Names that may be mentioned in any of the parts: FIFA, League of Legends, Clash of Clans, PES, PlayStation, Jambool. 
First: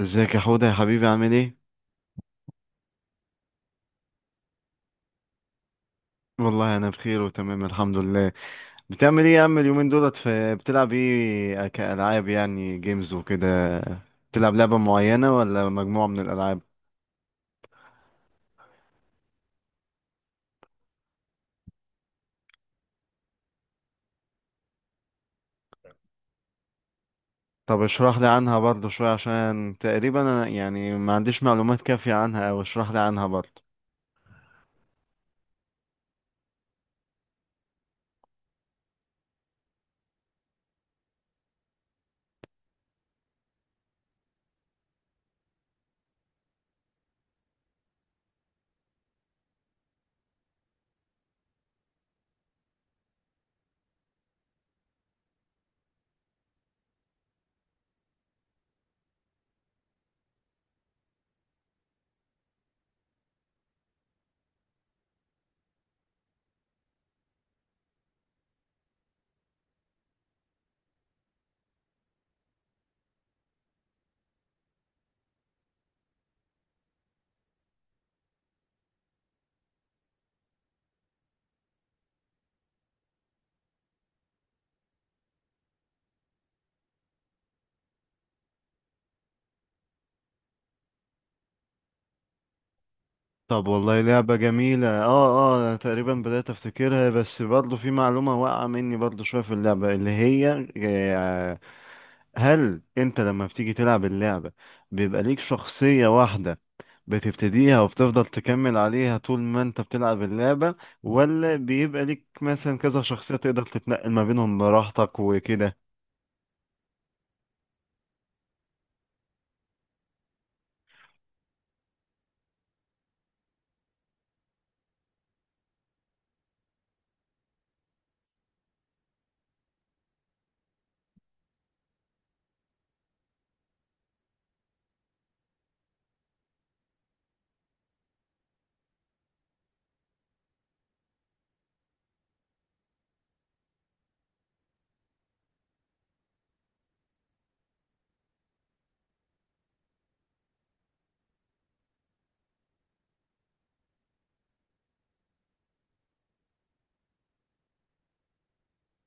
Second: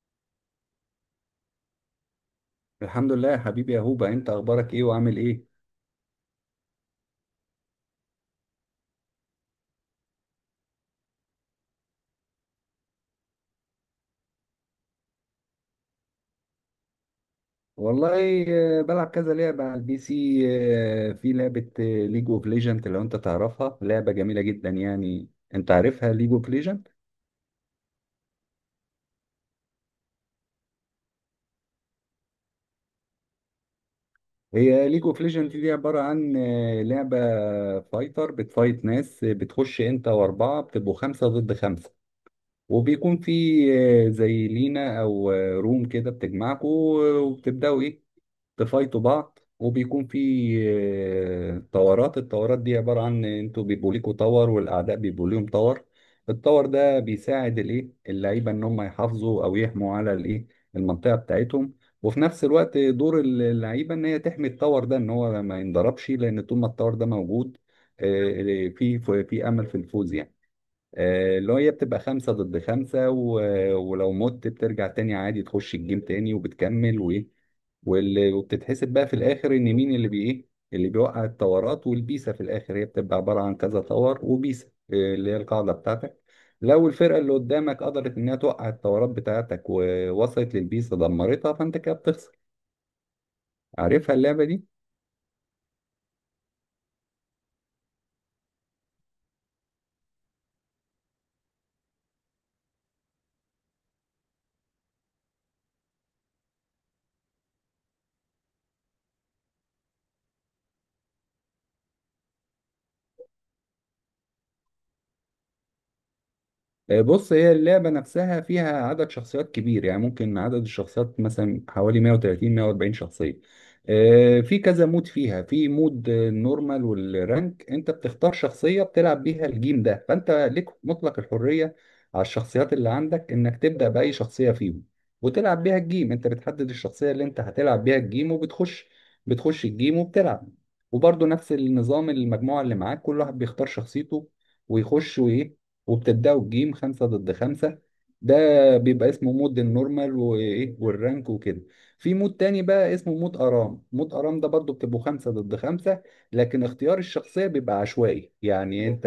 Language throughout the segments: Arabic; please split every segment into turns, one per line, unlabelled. ازيك يا حوده يا حبيبي، عامل ايه؟
الحمد لله يا حبيبي يا هوبا، انت اخبارك ايه وعامل ايه؟
والله انا بخير وتمام، الحمد لله. بتعمل ايه يا عم؟ اليومين دولت في بتلعب ايه كالعاب، يعني جيمز وكده؟ بتلعب لعبه معينه ولا مجموعه من الالعاب؟
والله، بلعب كذا لعبة على البي سي. في لعبة ليج اوف ليجند، لو انت تعرفها لعبة جميلة جدا يعني. انت عارفها ليج اوف ليجند؟
طب اشرح لي عنها برضه شويه، عشان تقريبا انا يعني ما عنديش معلومات كافيه عنها، او اشرح لي عنها برضه.
هي ليج اوف ليجند دي عبارة عن لعبة فايتر بتفايت ناس، بتخش انت واربعة بتبقوا خمسة ضد خمسة. وبيكون في زي لينا او روم كده بتجمعكوا، وبتبدأوا ايه، بفايتوا بعض. وبيكون في طورات. الطورات دي عبارة عن انتوا بيبقوا ليكوا طور والأعداء بيبقوا ليهم طور. الطور ده بيساعد الايه اللعيبة ان هم يحافظوا او يحموا على الايه المنطقة بتاعتهم. وفي نفس الوقت دور اللعيبة ان هي تحمي الطور ده ان هو ما ينضربش، لان طول ما الطور ده موجود آه، في في امل في الفوز يعني. اللي هي بتبقى خمسة ضد خمسة، ولو مت بترجع تاني عادي، تخش الجيم تاني وبتكمل وإيه، وبتتحسب بقى في الآخر إن مين اللي بي إيه اللي بيوقع التورات والبيسة. في الآخر هي بتبقى عبارة عن كذا تور وبيسة، اللي هي القاعدة بتاعتك. لو الفرقة اللي قدامك قدرت إنها توقع التورات بتاعتك ووصلت للبيسة دمرتها، فأنت كده بتخسر.
طب والله
عارفها
لعبه
اللعبة دي؟
جميله. اه، اه أنا تقريبا بدات افتكرها، بس برضه في معلومه واقعه مني برضه شويه في اللعبه اللي هي، هل انت لما بتيجي تلعب اللعبة بيبقى ليك شخصية واحدة بتبتديها وبتفضل تكمل عليها طول ما انت بتلعب اللعبة، ولا بيبقى ليك مثلا كذا شخصية تقدر تتنقل ما بينهم براحتك وكده؟
بص، هي اللعبة نفسها فيها عدد شخصيات كبير، يعني ممكن عدد الشخصيات مثلا حوالي 130 140 شخصية. في كذا مود فيها، في مود النورمال والرانك. انت بتختار شخصية بتلعب بيها الجيم ده، فانت ليك مطلق الحرية على الشخصيات اللي عندك انك تبدأ بأي شخصية فيهم وتلعب بيها الجيم. انت بتحدد الشخصية اللي انت هتلعب بيها الجيم وبتخش. بتخش الجيم وبتلعب. وبرضه نفس النظام، المجموعة اللي معاك كل واحد بيختار شخصيته ويخش وايه، وبتبداوا بجيم خمسة ضد خمسة. ده بيبقى اسمه مود النورمال وايه والرانك وكده. في مود تاني بقى اسمه مود ارام. مود ارام ده برضو بتبقوا خمسة ضد خمسة، لكن اختيار الشخصية بيبقى عشوائي، يعني انت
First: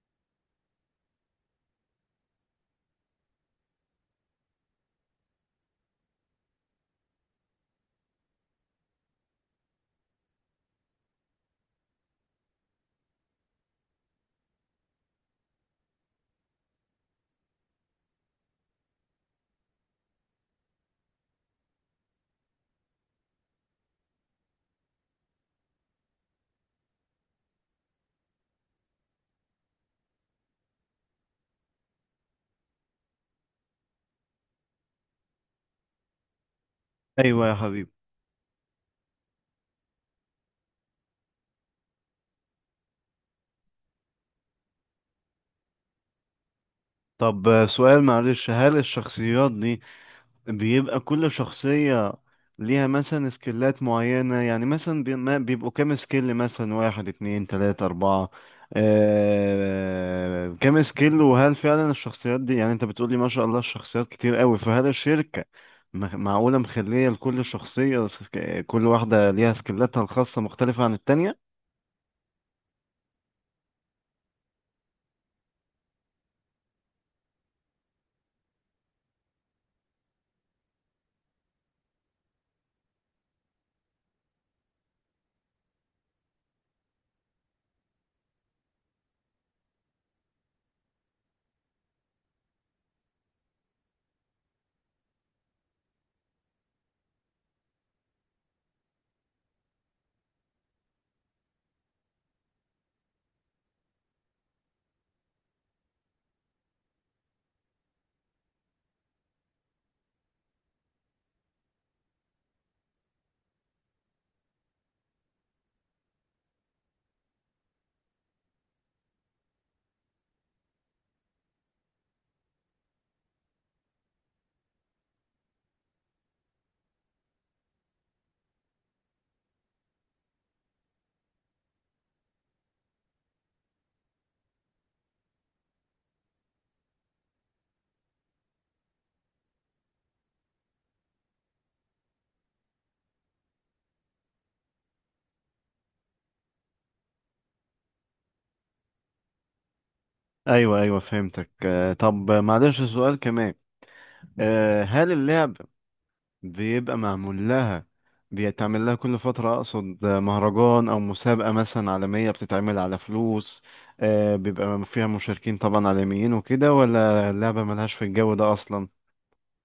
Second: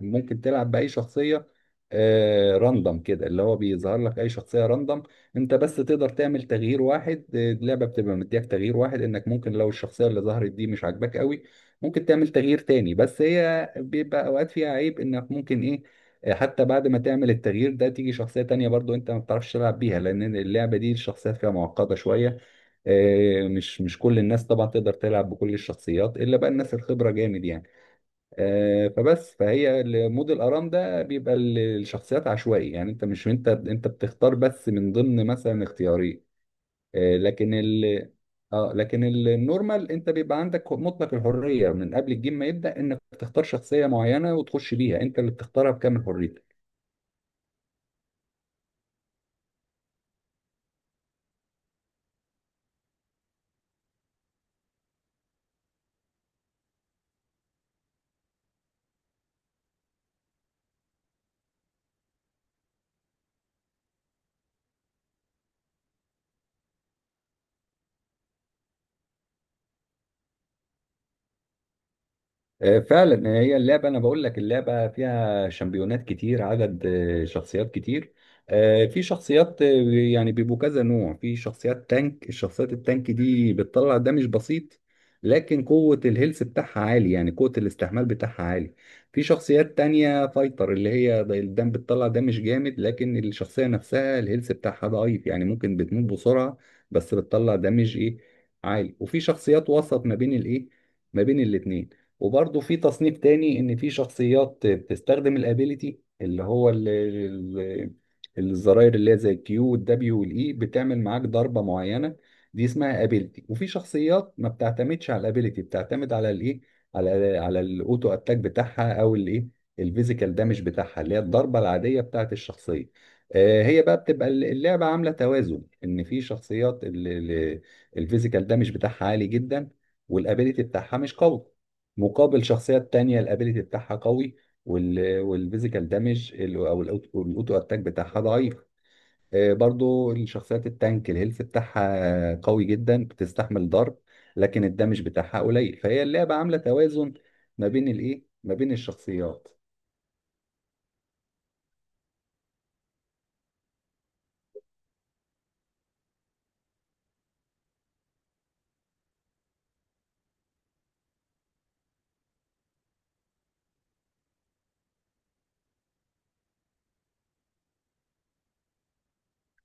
ممكن تلعب بأي شخصية. آه، راندم كده، اللي هو بيظهر لك اي شخصية راندم. انت بس تقدر تعمل تغيير واحد، اللعبة بتبقى مديك تغيير واحد، انك ممكن لو الشخصية اللي ظهرت دي مش عاجباك قوي ممكن تعمل تغيير تاني. بس هي بيبقى اوقات فيها عيب، انك ممكن ايه، حتى بعد ما تعمل التغيير ده تيجي شخصية تانية برضو انت ما بتعرفش تلعب بيها، لان اللعبة دي الشخصيات فيها معقدة شوية. مش كل الناس طبعا تقدر تلعب بكل الشخصيات، الا بقى الناس الخبرة جامد يعني. آه، فبس فهي مود الارام ده بيبقى الشخصيات عشوائي، يعني انت مش انت انت بتختار بس من ضمن مثلا اختيارين. آه،
ايوه
لكن
يا حبيبي.
ال اه لكن ال- النورمال انت بيبقى عندك مطلق الحريه من قبل الجيم ما يبدا، انك تختار شخصيه معينه وتخش بيها، انت اللي بتختارها بكامل حريتك.
طب سؤال معلش، هل الشخصيات دي بيبقى كل شخصية ليها مثلا سكيلات معينة؟ يعني مثلا بيبقوا كام سكيل، مثلا واحد اتنين تلاتة أربعة، كام سكيل؟ وهل فعلا الشخصيات دي، يعني انت بتقولي ما شاء الله الشخصيات كتير قوي، فهل الشركة معقولة مخلية لكل شخصية، كل واحدة ليها سكيلاتها الخاصة مختلفة عن التانية؟
فعلا هي اللعبة، أنا بقول لك اللعبة فيها شامبيونات كتير، عدد شخصيات كتير. آه، في شخصيات آه، يعني بيبقوا كذا نوع. في شخصيات تانك، الشخصيات التانك دي بتطلع دمج بسيط لكن قوة الهيلث بتاعها عالي، يعني قوة الاستحمال بتاعها عالي. في شخصيات تانية فايتر، اللي هي الدم بتطلع دمج جامد، لكن الشخصية نفسها الهيلث بتاعها ضعيف، يعني ممكن بتموت بسرعة. بس بتطلع دمج ايه عالي. وفي شخصيات وسط ما بين الايه، ما بين الاتنين. وبرضه في تصنيف تاني، ان في شخصيات بتستخدم الابيليتي، اللي هو الزراير، اللي هي زي الكيو والدبليو والاي بتعمل معاك ضربه معينه، دي اسمها ابيليتي. وفي شخصيات ما بتعتمدش على الابيليتي، بتعتمد على الايه، على الاوتو اتاك بتاعها او الايه الفيزيكال دامج بتاعها، اللي هي الضربه العاديه بتاعت الشخصيه. هي بقى بتبقى اللعبه عامله توازن، ان في شخصيات الفيزيكال دامج بتاعها عالي جدا والابيليتي بتاعها مش قوي، مقابل شخصيات تانية الابيليتي بتاعها قوي والفيزيكال دامج او الاوتو اتاك بتاعها ضعيف. برضو الشخصيات التانك الهيلث بتاعها قوي جدا، بتستحمل ضرب لكن الدامج بتاعها قليل، فهي اللعبة عاملة توازن ما بين الايه ما بين الشخصيات.
أيوه أيوه فهمتك. طب معلش سؤال كمان، هل اللعب بيبقى معمول لها، بيتعمل لها كل فترة، أقصد مهرجان أو مسابقة مثلا عالمية، بتتعمل على فلوس، بيبقى فيها مشاركين طبعا عالميين وكده، ولا اللعبة ملهاش في الجو ده أصلا؟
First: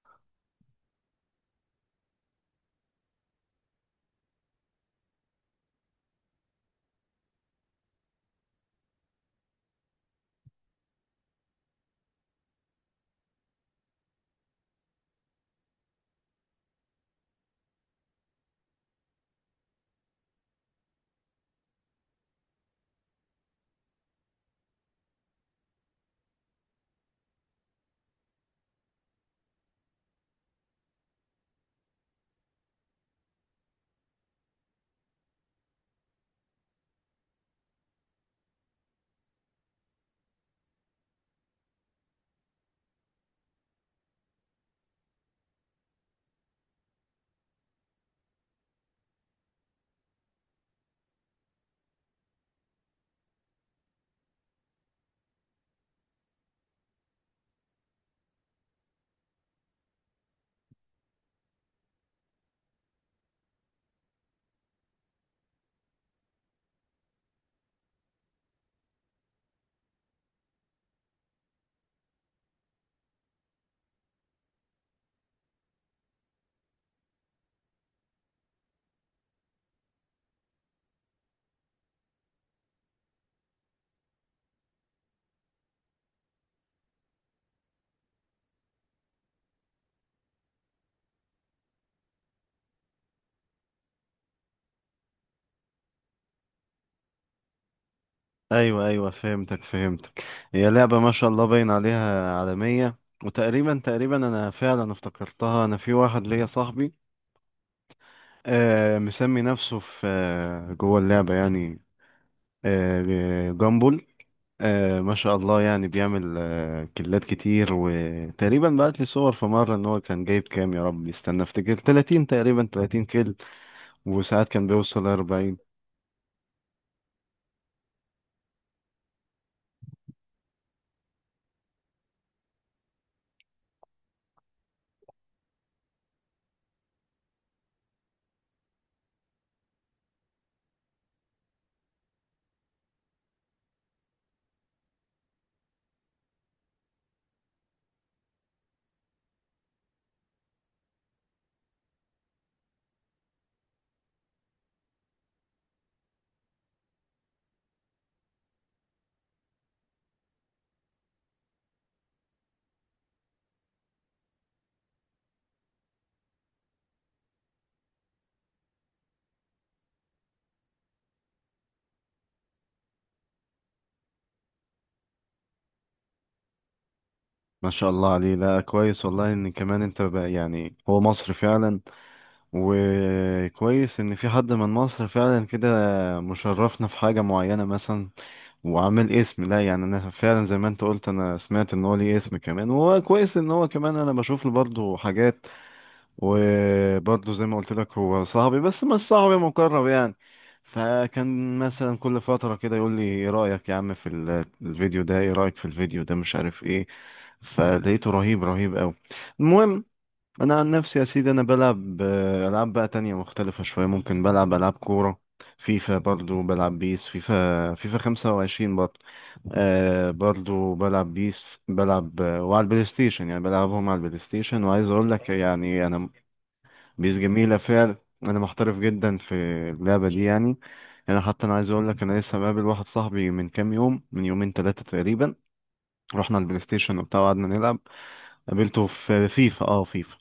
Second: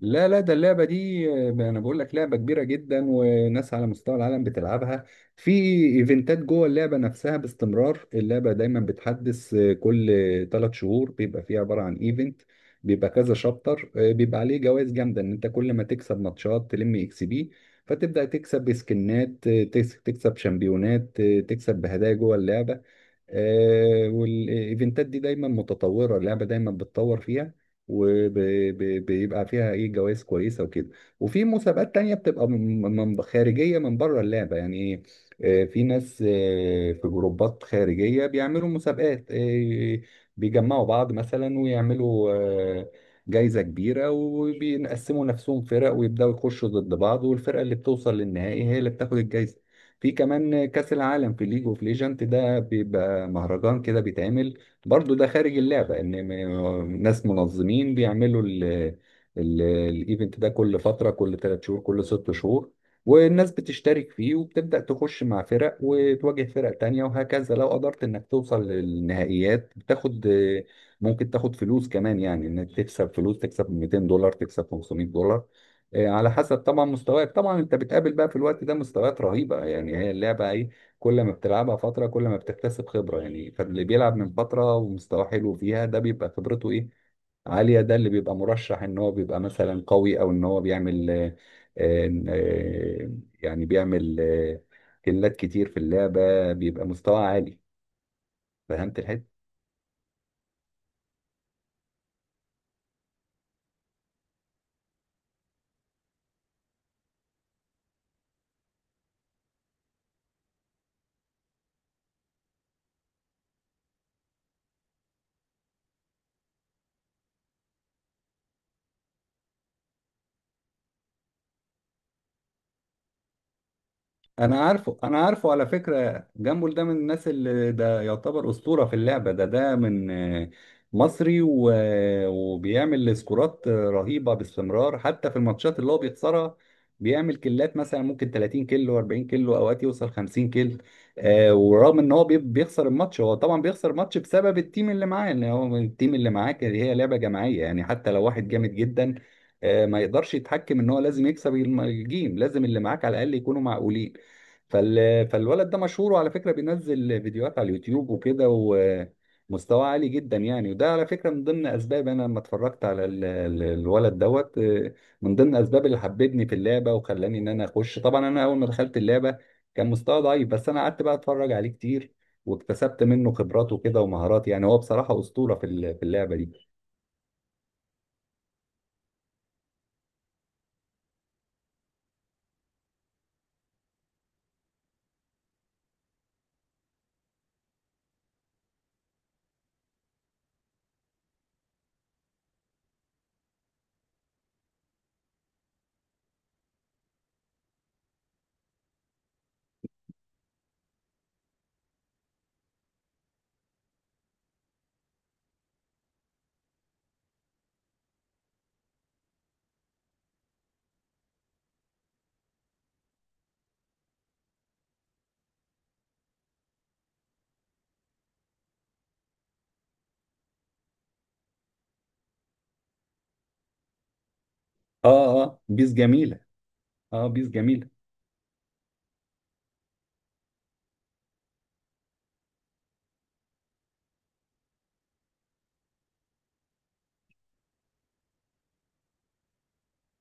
لا لا، ده اللعبة دي أنا بقول لك لعبة كبيرة جدا، وناس على مستوى العالم بتلعبها. في إيفنتات جوه اللعبة نفسها باستمرار، اللعبة دايما بتحدث. كل ثلاث شهور بيبقى فيه عبارة عن إيفنت، بيبقى كذا شابتر، بيبقى عليه جوائز جامدة، إن أنت كل ما تكسب ماتشات تلم إكس بي، فتبدأ تكسب بسكنات، تكسب شامبيونات، تكسب بهدايا جوه اللعبة. والايفنتات دي دايما متطوره، اللعبه دايما بتطور فيها، وبيبقى فيها ايه جوائز كويسه وكده. وفي مسابقات تانية بتبقى خارجيه، من بره اللعبه، يعني ايه، في ناس، في جروبات خارجيه بيعملوا مسابقات، بيجمعوا بعض مثلا ويعملوا جايزه كبيره، وبينقسموا نفسهم فرق ويبداوا يخشوا ضد بعض، والفرقه اللي بتوصل للنهائي هي اللي بتاخد الجايزه. في كمان كأس العالم في ليج اوف ليجنت، ده بيبقى مهرجان كده بيتعمل برضو، ده خارج اللعبة، ان ناس منظمين بيعملوا الايفنت ده كل فترة، كل ثلاث شهور، كل ست شهور. والناس بتشترك فيه، وبتبدأ تخش مع فرق وتواجه فرق تانية وهكذا. لو قدرت انك توصل للنهائيات بتاخد، ممكن تاخد فلوس كمان، يعني انك تكسب فلوس، تكسب $200، تكسب $500، إيه، على حسب طبعا مستواك. طبعا انت بتقابل بقى في الوقت ده مستويات رهيبة، يعني هي اللعبة ايه، كل ما بتلعبها فترة كل ما بتكتسب خبرة. يعني فاللي بيلعب من فترة ومستواه حلو فيها ده بيبقى خبرته ايه عالية، ده اللي بيبقى مرشح ان هو بيبقى مثلا قوي، او ان هو بيعمل آه، آه، يعني بيعمل كيلات كتير في اللعبة، بيبقى مستوى عالي.
أيوة
فهمت.
أيوة فهمتك فهمتك. هي لعبة ما شاء الله باين عليها عالمية، وتقريبا تقريبا أنا فعلا افتكرتها. أنا في واحد ليا صاحبي مسمي نفسه في جوه اللعبة يعني، جامبل. ما شاء الله، يعني بيعمل كيلات كتير، وتقريبا بعت لي صور في مرة ان هو كان جايب كام، يا رب استنى افتكر، 30 تقريبا، 30 كيل، وساعات
انا
كان
عارفه،
بيوصل
انا عارفه،
40.
على فكره جامبول ده من الناس اللي ده يعتبر اسطوره في اللعبه. ده من مصري و... وبيعمل سكورات رهيبه باستمرار حتى في الماتشات اللي هو بيخسرها. بيعمل كيلات، مثلا ممكن 30 كيلو 40 كيلو، اوقات يوصل 50 كيلو. آه، ورغم ان هو بيخسر الماتش، هو طبعا بيخسر الماتش بسبب التيم اللي معاه، ان هو التيم اللي معاه هي لعبه جماعيه يعني، حتى لو واحد جامد جدا ما يقدرش يتحكم ان هو لازم يكسب الجيم، لازم اللي معاك على الاقل يكونوا معقولين. فال... فالولد ده مشهور، وعلى فكرة بينزل فيديوهات على اليوتيوب وكده، ومستواه عالي جدا يعني. وده على فكرة من ضمن أسباب، أنا لما اتفرجت على الولد دوت، من ضمن أسباب اللي حببني في اللعبة وخلاني إن أنا أخش. طبعا أنا أول ما دخلت اللعبة كان مستوى ضعيف، بس أنا قعدت بقى أتفرج عليه كتير، واكتسبت منه خبرات وكده ومهارات. يعني هو بصراحة أسطورة في في اللعبة دي.
ما شاء الله عليه، لا كويس والله، ان كمان انت بقى، يعني هو مصري فعلا، وكويس ان في حد من مصر فعلا كده مشرفنا في حاجة معينة مثلا. وعامل اسم، لا يعني انا فعلا زي ما انت قلت، انا سمعت ان هو ليه اسم كمان، وهو كويس ان هو كمان، انا بشوف له برضه حاجات. وبرضه زي ما قلت لك، هو صاحبي بس مش صاحبي مقرب يعني، فكان مثلا كل فترة كده يقول لي ايه رأيك يا عم في الفيديو ده، ايه رأيك في الفيديو ده، مش عارف ايه، فلقيته رهيب رهيب قوي. المهم، انا عن نفسي يا سيدي انا بلعب العاب بقى تانية مختلفة شوية، ممكن بلعب العاب كورة، فيفا برضو، بلعب بيس، فيفا 25 برضو. آه برضو بلعب بيس، بلعب وعلى البلاي ستيشن يعني، بلعبهم على البلاي ستيشن. وعايز اقول لك
اه اه،
يعني
بيس
انا،
جميلة.
بيس
اه بيس
جميلة
جميلة.
فعلا. أنا محترف جدا في اللعبة دي يعني. أنا حتى أنا عايز أقول لك، أنا لسه مقابل واحد صاحبي من كام يوم، من يومين تلاتة تقريبا، رحنا البلاي ستيشن وبتاع وقعدنا نلعب. قابلته في فيفا، فيفا،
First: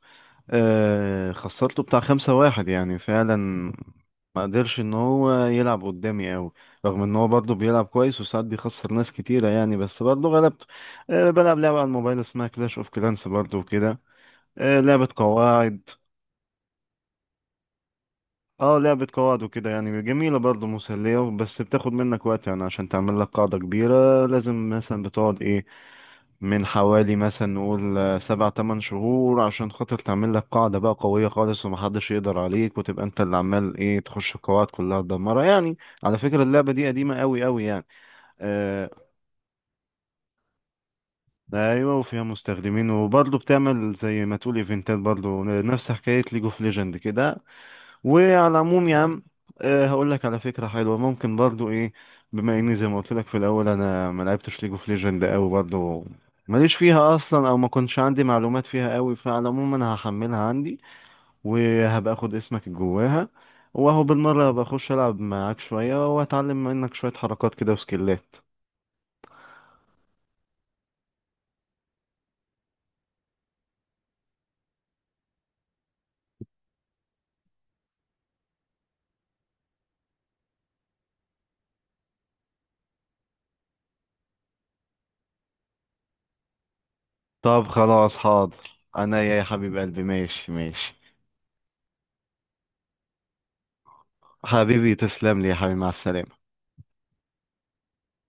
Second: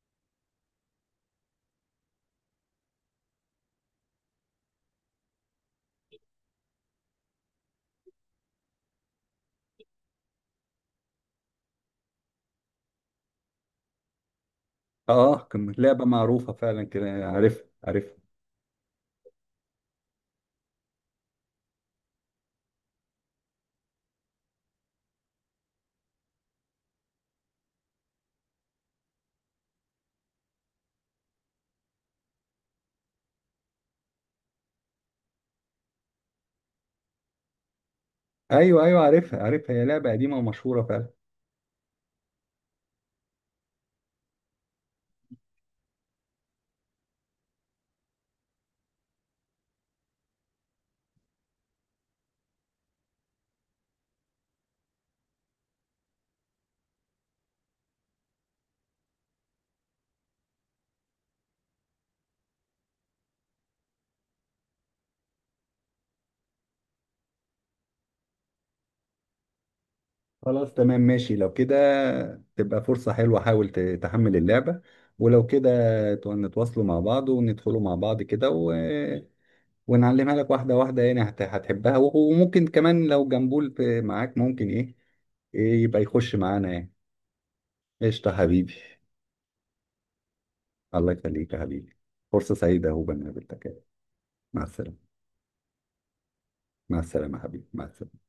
خسرته بتاع 5-1 يعني، فعلا ما قدرش إن هو يلعب قدامي أوي، رغم إن هو برضه بيلعب كويس وساعات بيخسر ناس كتيرة يعني، بس برضه غلبته. آه بلعب لعبة على الموبايل اسمها كلاش أوف كلانس برضه وكده، لعبة
اه،
قواعد.
لعبة معروفة فعلا كده، عارف عارف.
اه لعبة قواعد وكده، يعني جميلة برضه مسلية، بس بتاخد منك وقت يعني، عشان تعمل لك قاعدة كبيرة لازم مثلا بتقعد ايه، من حوالي مثلا نقول 7 8 شهور عشان خاطر تعمل لك قاعدة بقى قوية خالص ومحدش يقدر عليك، وتبقى انت اللي عمال ايه تخش القواعد كلها تدمرها يعني. على فكرة اللعبة دي قديمة قوي قوي يعني.
ايوه
آه،
ايوه، عارفها عارفها، هي لعبه قديمه ومشهوره فعلا.
ايوه، وفيها مستخدمين، وبرضه بتعمل زي ما تقول ايفنتات برضه، نفس حكاية ليج اوف ليجند كده. وعلى العموم يا عم، أه هقول لك على فكرة، حلوة، ممكن برضو ايه، بما اني زي ما قلت لك في الاول، انا ما لعبتش ليج اوف ليجند قوي برضو، ماليش فيها اصلا، او ما كنتش عندي معلومات فيها قوي، فعلى العموم انا هحملها عندي، وهبقى اخد اسمك جواها، واهو بالمرة هبقى اخش العب معاك شوية، واتعلم منك شوية حركات كده وسكيلات.
خلاص تمام، ماشي لو كده تبقى فرصه حلوه. حاول تحمل اللعبه، ولو كده نتواصلوا مع بعض وندخلوا مع بعض كده، ونعلمها لك واحده واحده، يعني هتحبها، وممكن كمان لو جنبول معاك، ممكن ايه إيه، يبقى يخش معانا يعني.
طب خلاص
قشطه حبيبي.
حاضر. انا يا حبيب قلبي، ماشي ماشي.
الله يخليك يا حبيبي، فرصه سعيده هو بنقابلك. مع
حبيبي
السلامه.
تسلم لي يا حبيبي، مع السلامة.
مع السلامه يا حبيبي، مع السلامه.